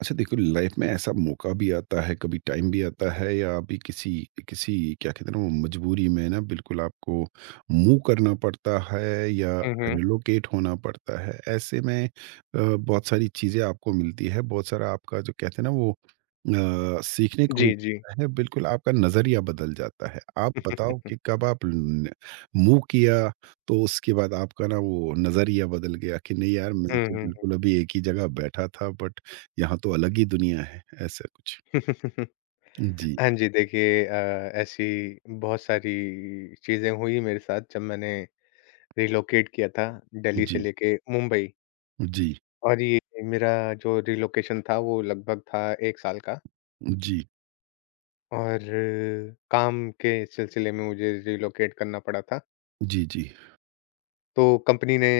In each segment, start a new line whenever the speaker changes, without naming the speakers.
अच्छा देखो, लाइफ में ऐसा मौका भी आता है, कभी टाइम भी आता है या अभी किसी किसी क्या कहते हैं ना वो मजबूरी में ना बिल्कुल आपको मूव करना पड़ता है या
हुँ, हुँ।
रिलोकेट होना पड़ता है। ऐसे में बहुत सारी चीज़ें आपको मिलती है, बहुत सारा आपका जो कहते हैं ना वो सीखने को भी
जी, जी।
मिलता है, बिल्कुल आपका नज़रिया बदल जाता है। आप बताओ कि कब आप मूव किया, तो उसके बाद आपका ना वो नज़रिया बदल गया कि नहीं यार मैं
हुँ,
तो
हुँ,
बिल्कुल अभी एक ही जगह बैठा था, बट यहाँ तो अलग ही दुनिया है, ऐसा कुछ।
हुँ।
जी,
हाँ जी, देखिए ऐसी बहुत सारी चीज़ें हुई मेरे साथ जब मैंने रिलोकेट किया था दिल्ली से
जी,
लेके मुंबई
जी,
और ये मेरा जो रिलोकेशन था वो लगभग था 1 साल का
जी,
और काम के सिलसिले में मुझे रिलोकेट करना पड़ा था।
जी, जी।
तो कंपनी ने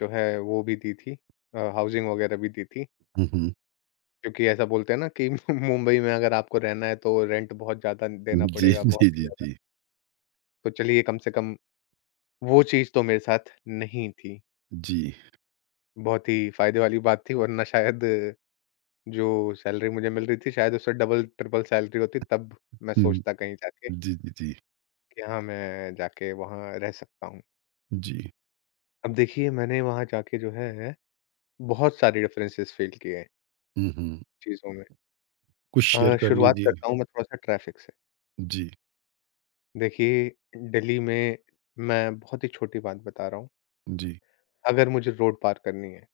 जो है वो भी दी थी हाउसिंग वगैरह भी दी थी
हुँ, हुँ।
क्योंकि ऐसा बोलते हैं ना कि मुंबई में अगर आपको रहना है तो रेंट बहुत ज़्यादा देना
जी,
पड़ेगा, बहुत
जी,
ही
जी,
ज़्यादा।
जी,
तो चलिए कम से कम वो चीज़ तो मेरे साथ नहीं थी।
जी।
बहुत ही फ़ायदे वाली बात थी वरना शायद जो सैलरी मुझे मिल रही थी शायद उससे डबल ट्रिपल सैलरी होती तब मैं
हुँ,
सोचता कहीं जाके
जी, जी, जी,
कि हाँ, मैं जाके वहाँ रह सकता हूँ।
जी।
अब देखिए मैंने वहाँ जाके जो है बहुत सारे डिफरेंसेस फ़ील किए हैं
हुँ, हुँ।
चीज़ों में।
कुछ शेयर कर
शुरुआत
लीजिए।
करता हूँ मैं थोड़ा-सा ट्रैफ़िक से।
जी,
देखिए दिल्ली में मैं बहुत ही छोटी बात बता रहा हूँ,
जी।
अगर मुझे रोड पार करनी है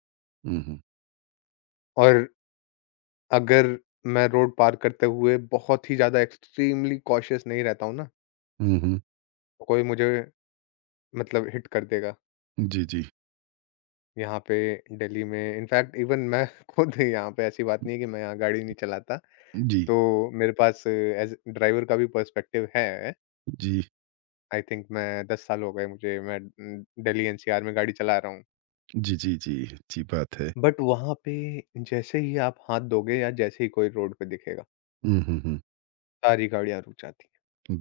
हुँ, हुँ।
और अगर मैं रोड पार करते हुए बहुत ही ज़्यादा एक्सट्रीमली कॉशियस नहीं रहता हूँ ना,
हुँ, हुँ।
तो कोई मुझे मतलब हिट कर देगा,
जी, जी।
यहाँ पे दिल्ली में। इनफैक्ट इवन मैं खुद यहाँ पे ऐसी बात नहीं है कि मैं यहाँ गाड़ी नहीं चलाता,
जी,
तो मेरे पास एज़ ड्राइवर का भी पर्सपेक्टिव है।
जी,
आई थिंक मैं 10 साल हो गए मुझे, मैं दिल्ली एनसीआर में गाड़ी चला रहा हूँ।
जी, जी, जी, अच्छी बात है।
बट वहाँ पे जैसे ही आप हाथ दोगे या जैसे ही कोई रोड पे दिखेगा,
हुँ, हुँ, हुँ।
सारी गाड़ियाँ रुक जाती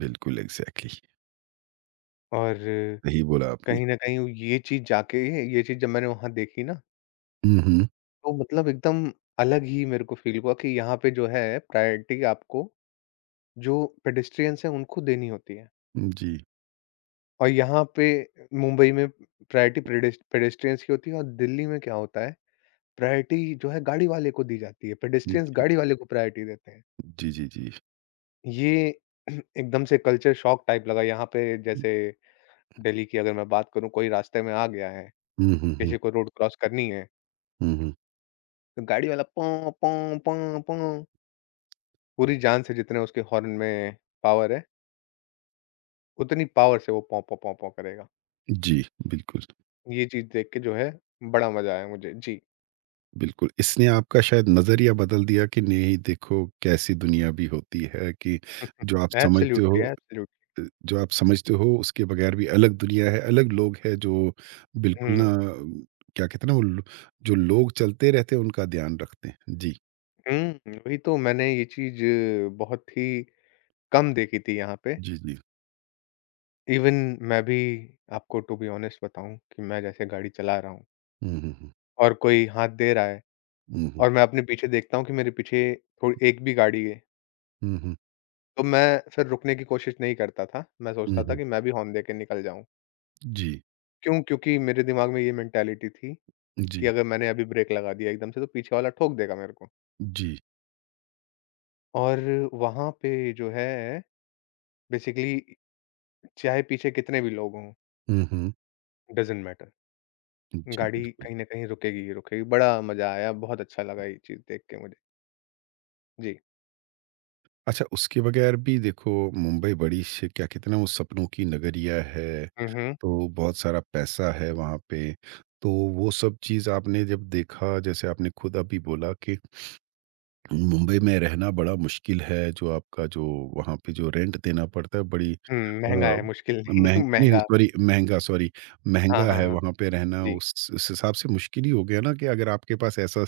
बिल्कुल एग्ज़ैक्टली
हैं और
सही बोला आपने।
कहीं न कहीं ये चीज़ जाके ये चीज़ जब मैंने वहाँ देखी ना,
हुँ, हुँ।
तो मतलब एकदम अलग ही मेरे को फ़ील हुआ कि यहाँ पे जो है प्रायोरिटी आपको जो पेडेस्ट्रियंस हैं उनको देनी होती है।
जी।
और यहाँ पे मुंबई में प्रायोरिटी पेडेस्ट्रियंस की होती है और दिल्ली में क्या होता है, प्रायोरिटी जो है गाड़ी वाले को दी जाती है, पेडेस्ट्रियंस गाड़ी वाले को प्रायोरिटी देते हैं।
जी, जी, जी।
ये एकदम से कल्चर शॉक टाइप लगा यहाँ पे जैसे दिल्ली की अगर मैं बात करूँ कोई रास्ते में आ गया है,
हुँ, हुँ, हुँ।
किसी को रोड क्रॉस करनी है
हुँ, हुँ।
तो गाड़ी वाला पों पों पों पों पूरी जान से जितने उसके हॉर्न में पावर है, उतनी पावर से वो पों पों पों पों करेगा।
जी, बिल्कुल।
ये चीज़ देख के जो है बड़ा मज़ा आया मुझे। जी।
बिल्कुल, इसने आपका शायद नज़रिया बदल दिया कि नहीं, देखो कैसी दुनिया भी होती है कि जो आप समझते हो,
एब्सोल्युटली, एब्सोल्युटली।
जो आप समझते हो उसके बगैर भी अलग दुनिया है, अलग लोग हैं जो बिल्कुल ना
हुँ।
क्या कहते हैं ना वो लो जो लोग चलते रहते हैं उनका ध्यान रखते हैं। जी,
हुँ, वही तो मैंने ये चीज़ बहुत ही कम देखी थी यहाँ पे।
जी, जी।
इवन मैं भी आपको टू बी ऑनेस्ट बताऊँ कि मैं जैसे गाड़ी चला रहा हूँ
हुँ, हुँ, हुँ।
और कोई हाथ दे रहा है
हुँ, हुँ।
और मैं अपने पीछे देखता हूँ कि मेरे पीछे थोड़ी एक भी गाड़ी
हुँ, हुँ।
तो मैं फिर रुकने की कोशिश नहीं करता था, मैं
हुँ,
सोचता था
हुँ।
कि मैं भी हॉर्न देके निकल जाऊँ।
जी,
क्यों? क्योंकि मेरे दिमाग में ये मेंटालिटी थी कि
जी,
अगर मैंने अभी ब्रेक लगा दिया एकदम से तो पीछे वाला ठोक देगा मेरे को।
जी।
और वहाँ पे जो है बेसिकली चाहे पीछे कितने भी लोग हों,
हुँ, हुँ।
डज़न्ट मैटर
जी,
गाड़ी
बिल्कुल।
कहीं न कहीं रुकेगी ही रुकेगी। बड़ा मज़ा आया, बहुत अच्छा लगा ये चीज़ देख के मुझे। जी।
अच्छा, उसके बगैर भी देखो मुंबई बड़ी श क्या कहते हैं ना वो सपनों की नगरिया है।
हुँ, हुँ।
तो बहुत सारा पैसा है वहाँ पे। तो वो सब चीज़ आपने जब देखा, जैसे आपने खुद अभी बोला कि मुंबई में रहना बड़ा मुश्किल है, जो आपका जो वहाँ पे जो रेंट देना पड़ता है बड़ी
हुँ, महँगा है मुश्किल नहीं
महंग नहीं, नहीं
महँगा।
सॉरी महँगा सॉरी
हाँ,
महँगा
हाँ,
है।
हाँ।
वहाँ पे रहना
जी।
उस हिसाब से मुश्किल ही हो गया ना, कि अगर आपके पास ऐसा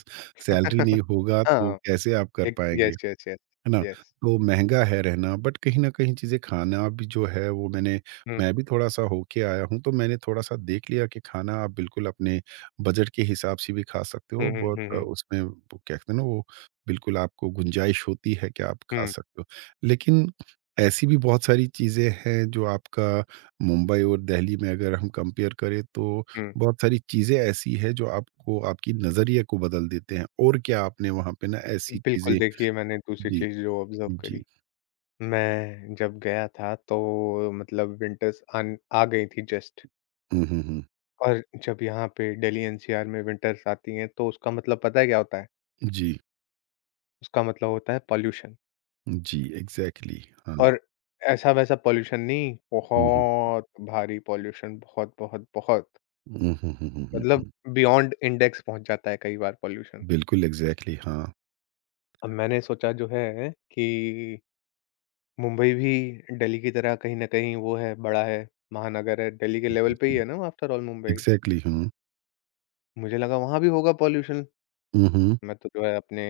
सैलरी नहीं होगा तो
हाँ,
कैसे आप कर
एक
पाएँगे?
Yes, yes, yes.
है ना?
यस।
तो महँगा है रहना, बट कहीं न कहीं चीज़ें खाना भी जो है वो मैंने,
हुँ।
मैं भी थोड़ा-सा होके आया हूँ, तो मैंने थोड़ा-सा देख लिया कि खाना आप बिल्कुल अपने बजट के हिसाब से भी खा सकते हो।
हुँ, हुँ,
बहुत
हुँ, हुँ।
उसमें वो क्या कहते हैं ना वो बिल्कुल आपको गुंजाइश होती है कि आप खा
हुँ,
सकते हो। लेकिन ऐसी भी बहुत सारी चीज़ें हैं जो आपका मुंबई और दिल्ली में अगर हम कंपेयर करें तो
हुँ।
बहुत सारी चीज़ें ऐसी हैं जो आपको आपकी नज़रिए को बदल देते हैं। और क्या आपने वहाँ पे ना ऐसी
बिल्कुल,
चीज़ें?
देखिए मैंने दूसरी
जी,
चीज़ जो ऑब्ज़र्व
जी।
करी, मैं जब गया था तो मतलब विंटर्स आन आ गई थी जस्ट
हुँ, हुँ, हुँ।
और जब यहाँ पे दिल्ली एनसीआर में विंटर्स आती हैं तो उसका मतलब पता है क्या होता है?
जी,
उसका मतलब होता है पॉल्यूशन
जी, एग्ज़ैक्टली हाँ।
और ऐसा-वैसा पॉल्यूशन नहीं,
हुँ, हुँ।
बहुत भारी पॉल्यूशन बहुत, बहुत, बहुत
हुँ, हुँ, हुँ, हुँ, हुँ,
मतलब
हुँ।
बियॉन्ड इंडेक्स पहुँच जाता है कई बार पॉल्यूशन।
बिल्कुल एग्ज़ैक्टली हाँ।
अब मैंने सोचा जो है कि मुंबई भी दिल्ली की तरह कहीं न कहीं वो है, बड़ा है, महानगर है, दिल्ली के
जी,
लेवल पे ही
जी।
है ना आफ्टर ऑल मुंबई।
एग्ज़ैक्टली हुँ।
मुझे लगा वहाँ भी होगा पॉल्यूशन,
हुँ, हुँ।
मैं तो जो है अपने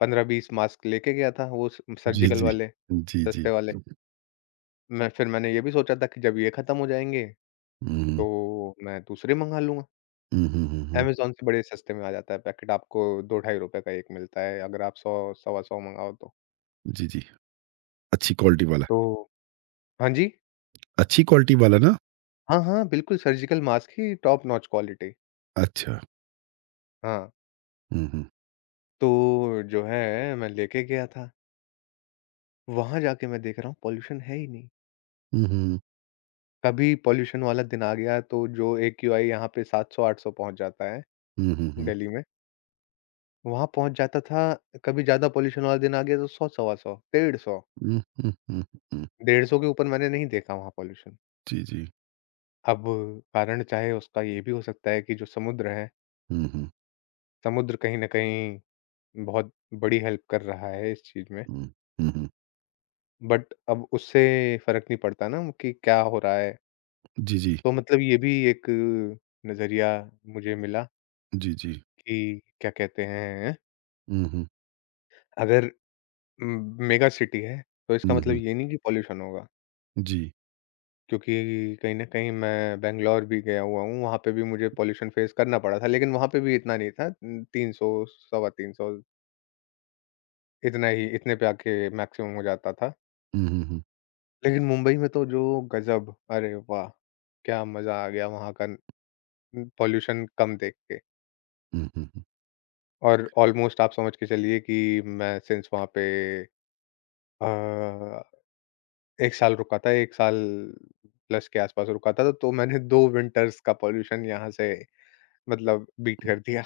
15-20 मास्क लेके गया था, वो स
जी,
सर्जिकल
जी।
वाले,
जी, जी।
सस्ते वाले।
हुँ,
मैं फिर मैंने ये भी सोचा था कि जब ये खत्म हो जाएँगे,
हुँ।
तो मैं दूसरे मँगा लूँगा।
हुँ, हुँ, हुँ, हुँ।
अमेज़न से बड़े सस्ते में आ जाता है पैकेट, आपको 2 ढाई रुपए का एक मिलता है अगर आप 100 सवा 100 मँगाओ तो।
जी, जी। अच्छी क्वालिटी वाला।
तो हाँ जी,
अच्छी क्वालिटी वाला ना?
हाँ, हाँ, बिल्कुल सर्जिकल मास्क की टॉप नॉच क्वालिटी।
अच्छा।
हाँ।
हुँ, हुँ।
तो जो है मैं लेके गया था, वहाँ जाके मैं देख रहा हूँ पॉल्यूशन है ही नहीं।
हुँ, हुँ।
कभी पॉल्यूशन वाला दिन आ गया तो जो एक्यूआई यहाँ पे 700-800 पहुँच जाता है
हुँ, हुँ, हुँ।
दिल्ली में, वहाँ पहुँच जाता था, कभी ज़्यादा पॉल्यूशन वाला दिन आ गया तो 100-125, 150,
हुँ, हुँ, हुँ, हुँ।
150 के ऊपर मैंने नहीं देखा वहाँ पॉल्यूशन।
जी, जी।
अब कारण चाहे उसका ये भी हो सकता है कि जो समुद्र है,
हुँ, हुँ।
समुद्र कहीं न कहीं बहुत बड़ी हेल्प कर रहा है इस चीज़ में,
हुँ। हुँ, हुँ।
बट अब उससे फ़र्क नहीं पड़ता ना कि क्या हो रहा है।
जी, जी।
तो मतलब ये भी एक नज़रिया मुझे मिला
जी, जी।
कि क्या कहते हैं,
हुँ, हुँ।
अगर मेगा सिटी है, तो इसका
हुँ,
मतलब
हुँ।
ये नहीं कि पॉल्यूशन होगा।
जी।
क्योंकि कहीं न कहीं मैं बैंगलोर भी गया हुआ हूँ, वहाँ पे भी मुझे पॉल्यूशन फेस करना पड़ा था, लेकिन वहाँ पे भी इतना नहीं था 300 सवा 300 इतना ही इतने पे आके मैक्सिमम हो जाता था।
हुँ, हुँ, हुँ।
लेकिन मुंबई में तो जो गज़ब! अरे वाह! क्या मज़ा आ गया वहाँ का पॉल्यूशन कम देख के
हुँ, हुँ, हुँ,
और ऑलमोस्ट आप समझ के चलिए कि मैं सिंस वहाँ पे अ, 1 साल रुका था, 1 साल प्लस के आस-पास रुका था, तो मैंने 2 विंटर्स का पॉल्यूशन यहाँ से मतलब बीट कर
हुँ।
दिया।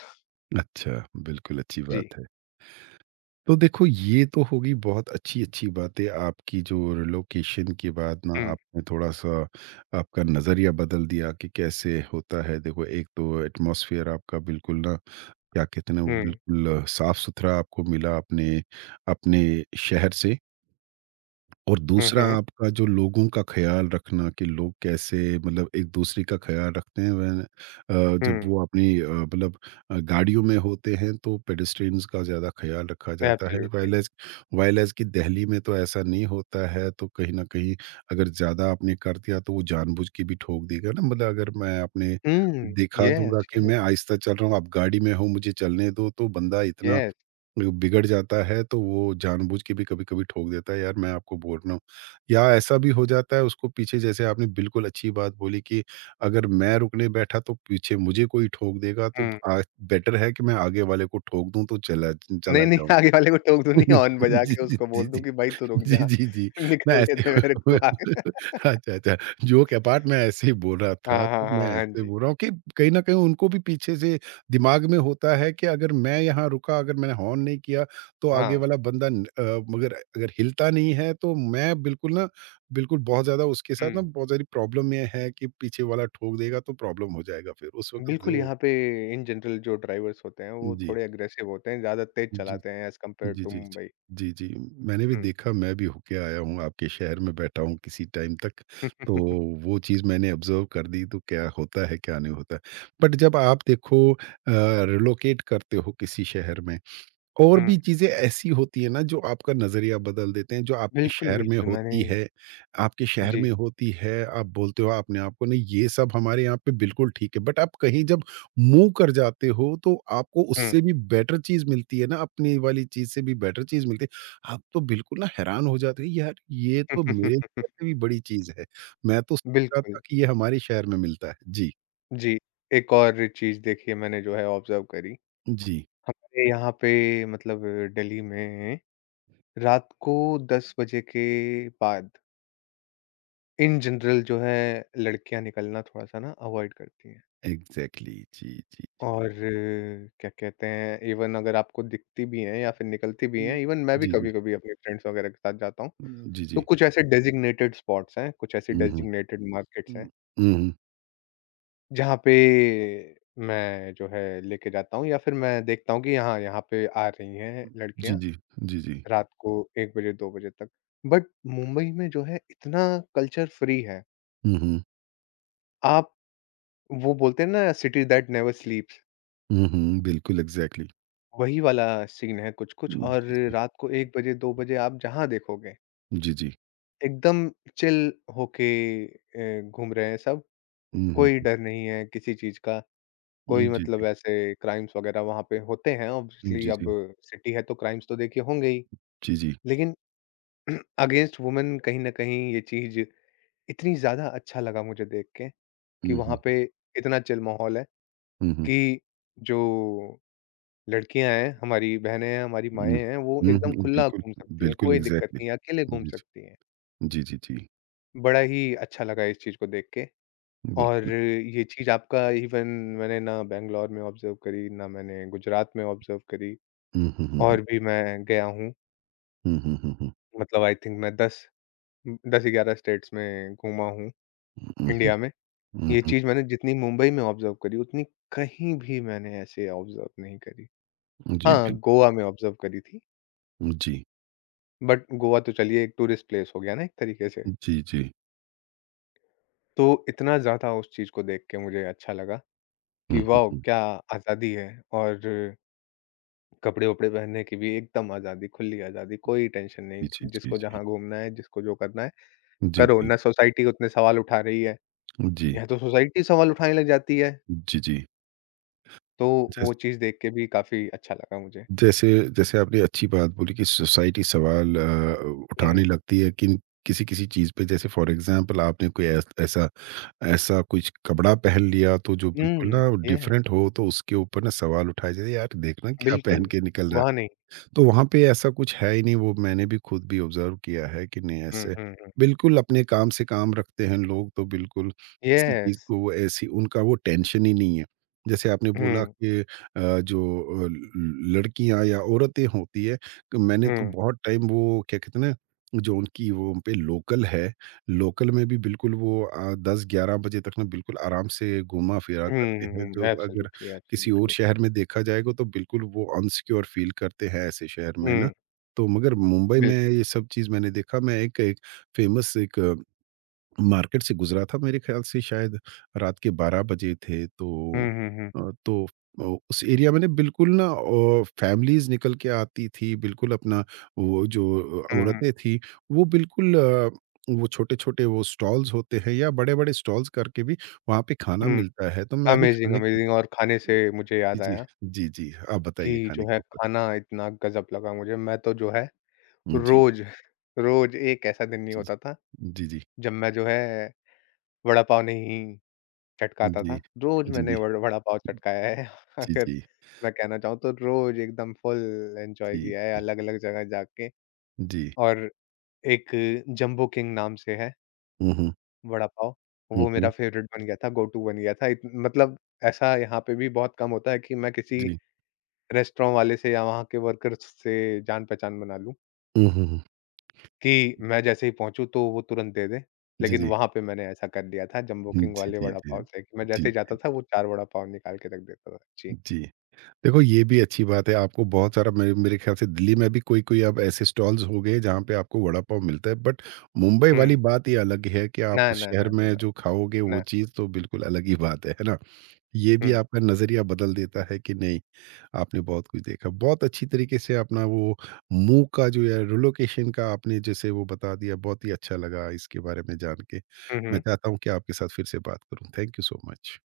अच्छा, बिल्कुल अच्छी
जी।
बात है। तो देखो ये तो होगी बहुत अच्छी-अच्छी बातें आपकी, जो रिलोकेशन के बाद ना
हुँ,
आपने थोड़ा-सा आपका नज़रिया बदल दिया कि कैसे होता है। देखो, एक तो एटमॉस्फेयर आपका बिल्कुल ना क्या कहते हैं ना वो
हुँ,
बिल्कुल साफ़-सुथरा आपको मिला अपने अपने शहर से। और
हुँ,
दूसरा
हुँ,
आपका जो लोगों का ख़्याल रखना, कि लोग कैसे मतलब एक-दूसरे का ख़्याल रखते हैं व्हेन जब
हुँ,
वो अपनी मतलब गाड़ियों में होते हैं तो पेडेस्ट्रियंस का ज़्यादा ख़्याल रखा जाता है।
एब्सोल्युटली।
व्हाइल एज़ कि दिल्ली में तो ऐसा नहीं होता है, तो कहीं न कहीं अगर ज़्यादा आपने कर दिया तो वो जानबूझ के भी ठोक देगा ना। मतलब अगर मैं अपने
हुँ,
दिखा
येस,
दूँगा कि
येस,
मैं आहिस्ता चल रहा हूँ, आप गाड़ी में हो मुझे चलने दो, तो बंदा इतना
येस,
वो बिगड़ जाता है, तो वो जानबूझ के भी कभी-कभी ठोक देता है, यार मैं आपको बोल रहा हूँ। या ऐसा भी हो जाता है उसको पीछे, जैसे आपने बिल्कुल अच्छी बात बोली कि अगर मैं रुकने बैठा तो पीछे मुझे कोई ठोक देगा, तो
हुँ।
बेटर है कि मैं आगे वाले को ठोक दूँ तो चला
नहीं,
चला
नहीं,
जाऊँ।
आगे वाले को टोक दूँ नहीं, हॉर्न बजा
जी,
के
जी,
उसको
जी,
बोल दूँ
जी।
कि भाई तू रुक
जी,
जा,
जी, जी। मैं
निकलने
ऐसे
दे मेरे को आगे।
अच्छा, अच्छा, जोक अपार्ट मैं ऐसे ही बोल रहा
हाँ,
था, तो
हाँ,
मैं
हाँ, हाँ
ऐसे
जी।
बोल रहा हूँ कि कहीं न कहीं उनको भी पीछे से दिमाग में होता है कि अगर मैं यहाँ रुका, अगर मैंने हॉर्न नहीं किया, तो आगे
हाँ,
वाला बंदा न मगर अगर हिलता नहीं है, तो मैं बिल्कुल ना बिल्कुल बहुत ज़्यादा उसके साथ ना
हुँ।
बहुत सारी प्रॉब्लम में है कि पीछे वाला ठोक देगा, तो प्रॉब्लम हो जाएगा फिर उस वक़्त
बिल्कुल,
जो।
यहाँ पे इन जनरल जो ड्राइवर्स होते हैं, वो
जी।
थोड़े अग्रेसिव होते हैं, ज़्यादा तेज़
जी।
चलाते हैं as compare
G,
two
G, जी।
मुंबई।
जी, जी। मैंने भी
हुँ।
देखा, मैं भी होके आया हूँ, आपके शहर में बैठा हूँ किसी टाइम तक, तो वो चीज़ मैंने ऑब्ज़र्व कर दी, तो क्या होता है, क्या नहीं होता है। बट जब आप देखो रिलोकेट करते हो किसी शहर में, और
हुँ,
भी चीज़ें ऐसी होती है ना जो आपका नज़रिया बदल देते हैं, जो आपके
बिल्कुल,
शहर में
बिल्कुल मैंने
होती है, आपके शहर
जी,
में होती है, आप बोलते हो अपने आप को नहीं ये सब हमारे यहाँ पे बिल्कुल ठीक है। बट आप कहीं जब मूव कर जाते हो तो आपको
हुँ।
उससे भी बेटर चीज़ मिलती है ना, अपनी वाली चीज़ से भी बेटर चीज़ मिलती है। आप तो बिल्कुल ना हैरान हो जाते हो, यार ये तो मेरे शहर से भी बड़ी चीज़ है। मैं तो सोच रहा था
बिल्कुल,
कि ये हमारे शहर में मिलता है। जी,
जी, एक और चीज़ देखिए मैंने जो है ऑब्ज़र्व करी,
जी।
हमारे यहाँ पे मतलब दिल्ली में रात को 10 बजे के बाद इन जनरल जो है लड़कियाँ निकलना थोड़ा-सा ना अवॉइड करती हैं
एग्ज़ैक्टली जी, जी, जी।
और क्या कहते हैं इवन अगर आपको दिखती भी हैं या फिर निकलती भी हैं,
हुँ।
इवन मैं भी
जी, जी।
कभी-कभी अपने फ्रेंड्स वगैरह के साथ जाता हूँ,
जी,
तो
जी।
कुछ ऐसे डेज़िग्नेटेड स्पॉट्स हैं, कुछ ऐसी
हुँ, हुँ।
डेज़िग्नेटेड मार्केट्स हैं
हुँ। हुँ, हुँ।
जहाँ पे मैं जो है लेके जाता हूँ या फिर मैं देखता हूँ कि हाँ, यहाँ पे आ रही हैं
जी,
लड़कियाँ
जी। जी, जी।
रात को 1 बजे 2 बजे तक। बट मुंबई में जो है इतना कल्चर फ्री है।
हुँ, हुँ।
आप वो बोलते हैं ना सिटी दैट नेवर स्लीप्स
हुँ, हुँ। बिल्कुल एग्ज़ैक्टली।
वही वाला सीन है कुछ-कुछ और
जी, जी।
रात को 1 बजे 2 बजे आप जहाँ देखोगे
जी, जी।
एकदम चिल होके घूम रहे हैं सब।
हुँ, हुँ।
कोई डर नहीं है किसी चीज़ का।
जी,
कोई मतलब
जी।
ऐसे क्राइम्स वगैरह वहाँ पे होते हैं ऑब्वियसली
जी,
अब
जी।
सिटी है तो क्राइम्स तो देखिए होंगे ही।
जी, जी।
लेकिन अगेंस्ट वुमेन कहीं न कहीं ये चीज़ इतनी ज़्यादा अच्छा लगा मुझे देख के कि
हुँ, हुँ।
वहाँ पे इतना चिल माहौल है
हुँ, हुँ।
कि जो लड़कियाँ हैं, हमारी बहनें हैं, हमारी माएँ
हुँ।
हैं, वो
हुँ,
एकदम
हुँ।
खुला
बिल्कुल,
घूम सकती हैं,
बिल्कुल
कोई दिक्कत
एग्ज़ैक्टली।
नहीं है, अकेले घूम
जी, जी।
सकती हैं।
जी, जी, जी।
बड़ा ही अच्छा लगा इस चीज़ को देख के
बिल्कुल।
और ये चीज़ आपका इवन मैंने ना बैंगलोर में ऑब्जर्व करी, ना मैंने गुजरात में ऑब्जर्व करी।
हुँ, हुँ, हुँ, हुँ।
और भी मैं गया हूँ,
हुँ, हुँ, हुँ, हुँ।
मतलब आई थिंक मैं 10-11 स्टेट्स में घूमा हूँ
हुँ, हुँ।
इंडिया में।
हुँ,
ये
हुँ।
चीज़ मैंने जितनी मुंबई में ऑब्ज़र्व करी, उतनी कहीं भी मैंने ऐसे ऑब्ज़र्व नहीं करी।
जी,
हाँ,
बिल
गोवा में ऑब्ज़र्व करी थी,
जी।
बट गोवा तो चलिए एक टूरिस्ट प्लेस हो गया ना एक तरीके से।
जी, जी।
तो इतना ज़्यादा उस चीज़ को देख के मुझे अच्छा लगा
हुँ,
कि
हुँ,
वॉव!
हुँ।
क्या आज़ादी है और कपड़े-वपड़े पहनने की भी एकदम आज़ादी, खुली आज़ादी, कोई टेंशन
जी,
नहीं,
जी, जी,
जिसको
जी।
जहाँ घूमना है, जिसको जो करना है,
जी,
करो।
जी।
ना सोसाइटी उतने सवाल उठा रही है।
जी।
यहाँ तो सोसाइटी सवाल उठाने लग जाती है,
जी, जी।
तो वो
जैस
चीज़ देख के भी काफ़ी अच्छा लगा मुझे।
जैसे जैसे आपने अच्छी बात बोली कि सोसाइटी सवाल
हुँ,
उठाने लगती है किन किसी किसी चीज़ पे, जैसे फॉर एग्जांपल आपने कोई ऐसा ऐसा कुछ कपड़ा पहन लिया तो जो बिल्कुल
हुँ,
ना
येस,
डिफरेंट हो, तो उसके ऊपर ना सवाल उठाए जाते, यार देखना क्या पहन
बिल्कुल,
के निकल रहा
वहाँ
है।
नहीं।
तो वहाँ पे ऐसा कुछ है ही नहीं, वो मैंने भी खुद भी ऑब्ज़र्व किया है कि नहीं
हुँ,
ऐसे
हुँ, हुँ,
बिल्कुल अपने काम से काम रखते हैं लोग, तो बिल्कुल किसी चीज़
येस,
को वो ऐसी उनका वो टेंशन ही नहीं है। जैसे आपने बोला
हुँ,
कि जो ल लड़कियाँ या औरतें होती है, क मैंने तो
हुँ,
बहुत टाइम वो क्या कहते हैं ना, जो उनकी वो उन पे लोकल है, लोकल में भी बिल्कुल वो 10-11 बजे तक ना बिल्कुल आराम से घूमा-फिरा
हुँ,
करते हैं,
हुँ,
जो
हुँ,
अगर
एब्सोल्युटली,
किसी और
एब्सोल्युटली,
शहर में देखा जाएगा तो बिल्कुल वो अनसिक्योर फील करते हैं ऐसे शहर में ना।
हुँ,
तो मगर मुंबई में
बिल्कुल,
ये सब चीज़ मैंने देखा। मैं एक एक फ़ेमस एक मार्केट से गुज़रा था, मेरे ख़्याल से शायद रात के 12 बजे थे, तो
हुँ, हुँ, हुँ,
अ, तो अ, उस एरिया में ना बिल्कुल ना फ़ैमिलीज़ निकल के आती थी, बिल्कुल अपना वो जो
हुँ, हुँ,
औरतें थी वो बिल्कुल वो छोटे-छोटे वो स्टॉल्स होते हैं या बड़े-बड़े स्टॉल्स करके भी वहाँ पे खाना
हुँ,
मिलता है। तो मैं भी
अमेज़िंग,
खाने के।
अमेज़िंग और खाने से मुझे
जी,
याद
जी।
आया
जी, जी। आप बताइए
कि
खाने
जो
के
है
ऊपर?
खाना इतना गज़ब लगा मुझे, मैं तो जो है
हुँ, जी।
रोज़ रोज़ एक ऐसा दिन नहीं
जी,
होता था,
जी। जी, जी।
जब मैं जो है वड़ा पाव नहीं चटकाता था।
जी,
रोज़ मैंने
जी।
वड़ा पाव चटकाया है
जी,
अगर
जी।
मैं कहना चाहूँ तो रोज़ एकदम फुल एन्जॉय
जी,
किया है
जी।
अलग-अलग जगह जाके
जी।
और एक जंबो किंग नाम से है
हुँ, हुँ।
वड़ा पाव,
हुँ,
वो मेरा
हुँ।
फ़ेवरेट बन गया था, गो टू बन गया था। इत मतलब ऐसा यहाँ पे भी बहुत कम होता है कि मैं किसी
जी।
रेस्टोरेंट वाले से या वहाँ के वर्कर्स से जान-पहचान बना लूँ
हुँ, हुँ, हुँ।
कि मैं जैसे ही पहुँचूँ तो वो तुरंत दे दें।
जी,
लेकिन
जी।
वहाँ पे मैंने ऐसा कर लिया था जंबो
हुँ,
किंग
जी,
वाले
जी,
वड़ा
जी।
पाव से कि मैं
जी,
जैसे ही जाता
जी,
था वो 4 वड़ा पाव निकाल के रख देता था। जी।
जी। देखो ये भी अच्छी बात है, आपको बहुत सारा मेरे मेरे ख्याल से दिल्ली में भी कोई-कोई अब ऐसे स्टॉल्स हो गए जहाँ पे आपको वड़ा पाव मिलता है, बट मुंबई वाली
हुँ।
बात ही अलग है कि आप
な
उस
な
शहर
なな
में
な
जो खाओगे वो
な
चीज़ तो बिल्कुल अलग ही बात है ना? ये
う
भी
ん
आपका नज़रिया बदल देता है कि नहीं आपने बहुत कुछ देखा। बहुत अच्छी तरीके से अपना वो मूव का जो है रिलोकेशन का आपने जैसे वो बता दिया, बहुत ही अच्छा लगा इसके बारे में जान के।
うんう
मैं
ん。
चाहता हूँ कि आपके साथ फिर से बात करूँ। Thank you so much.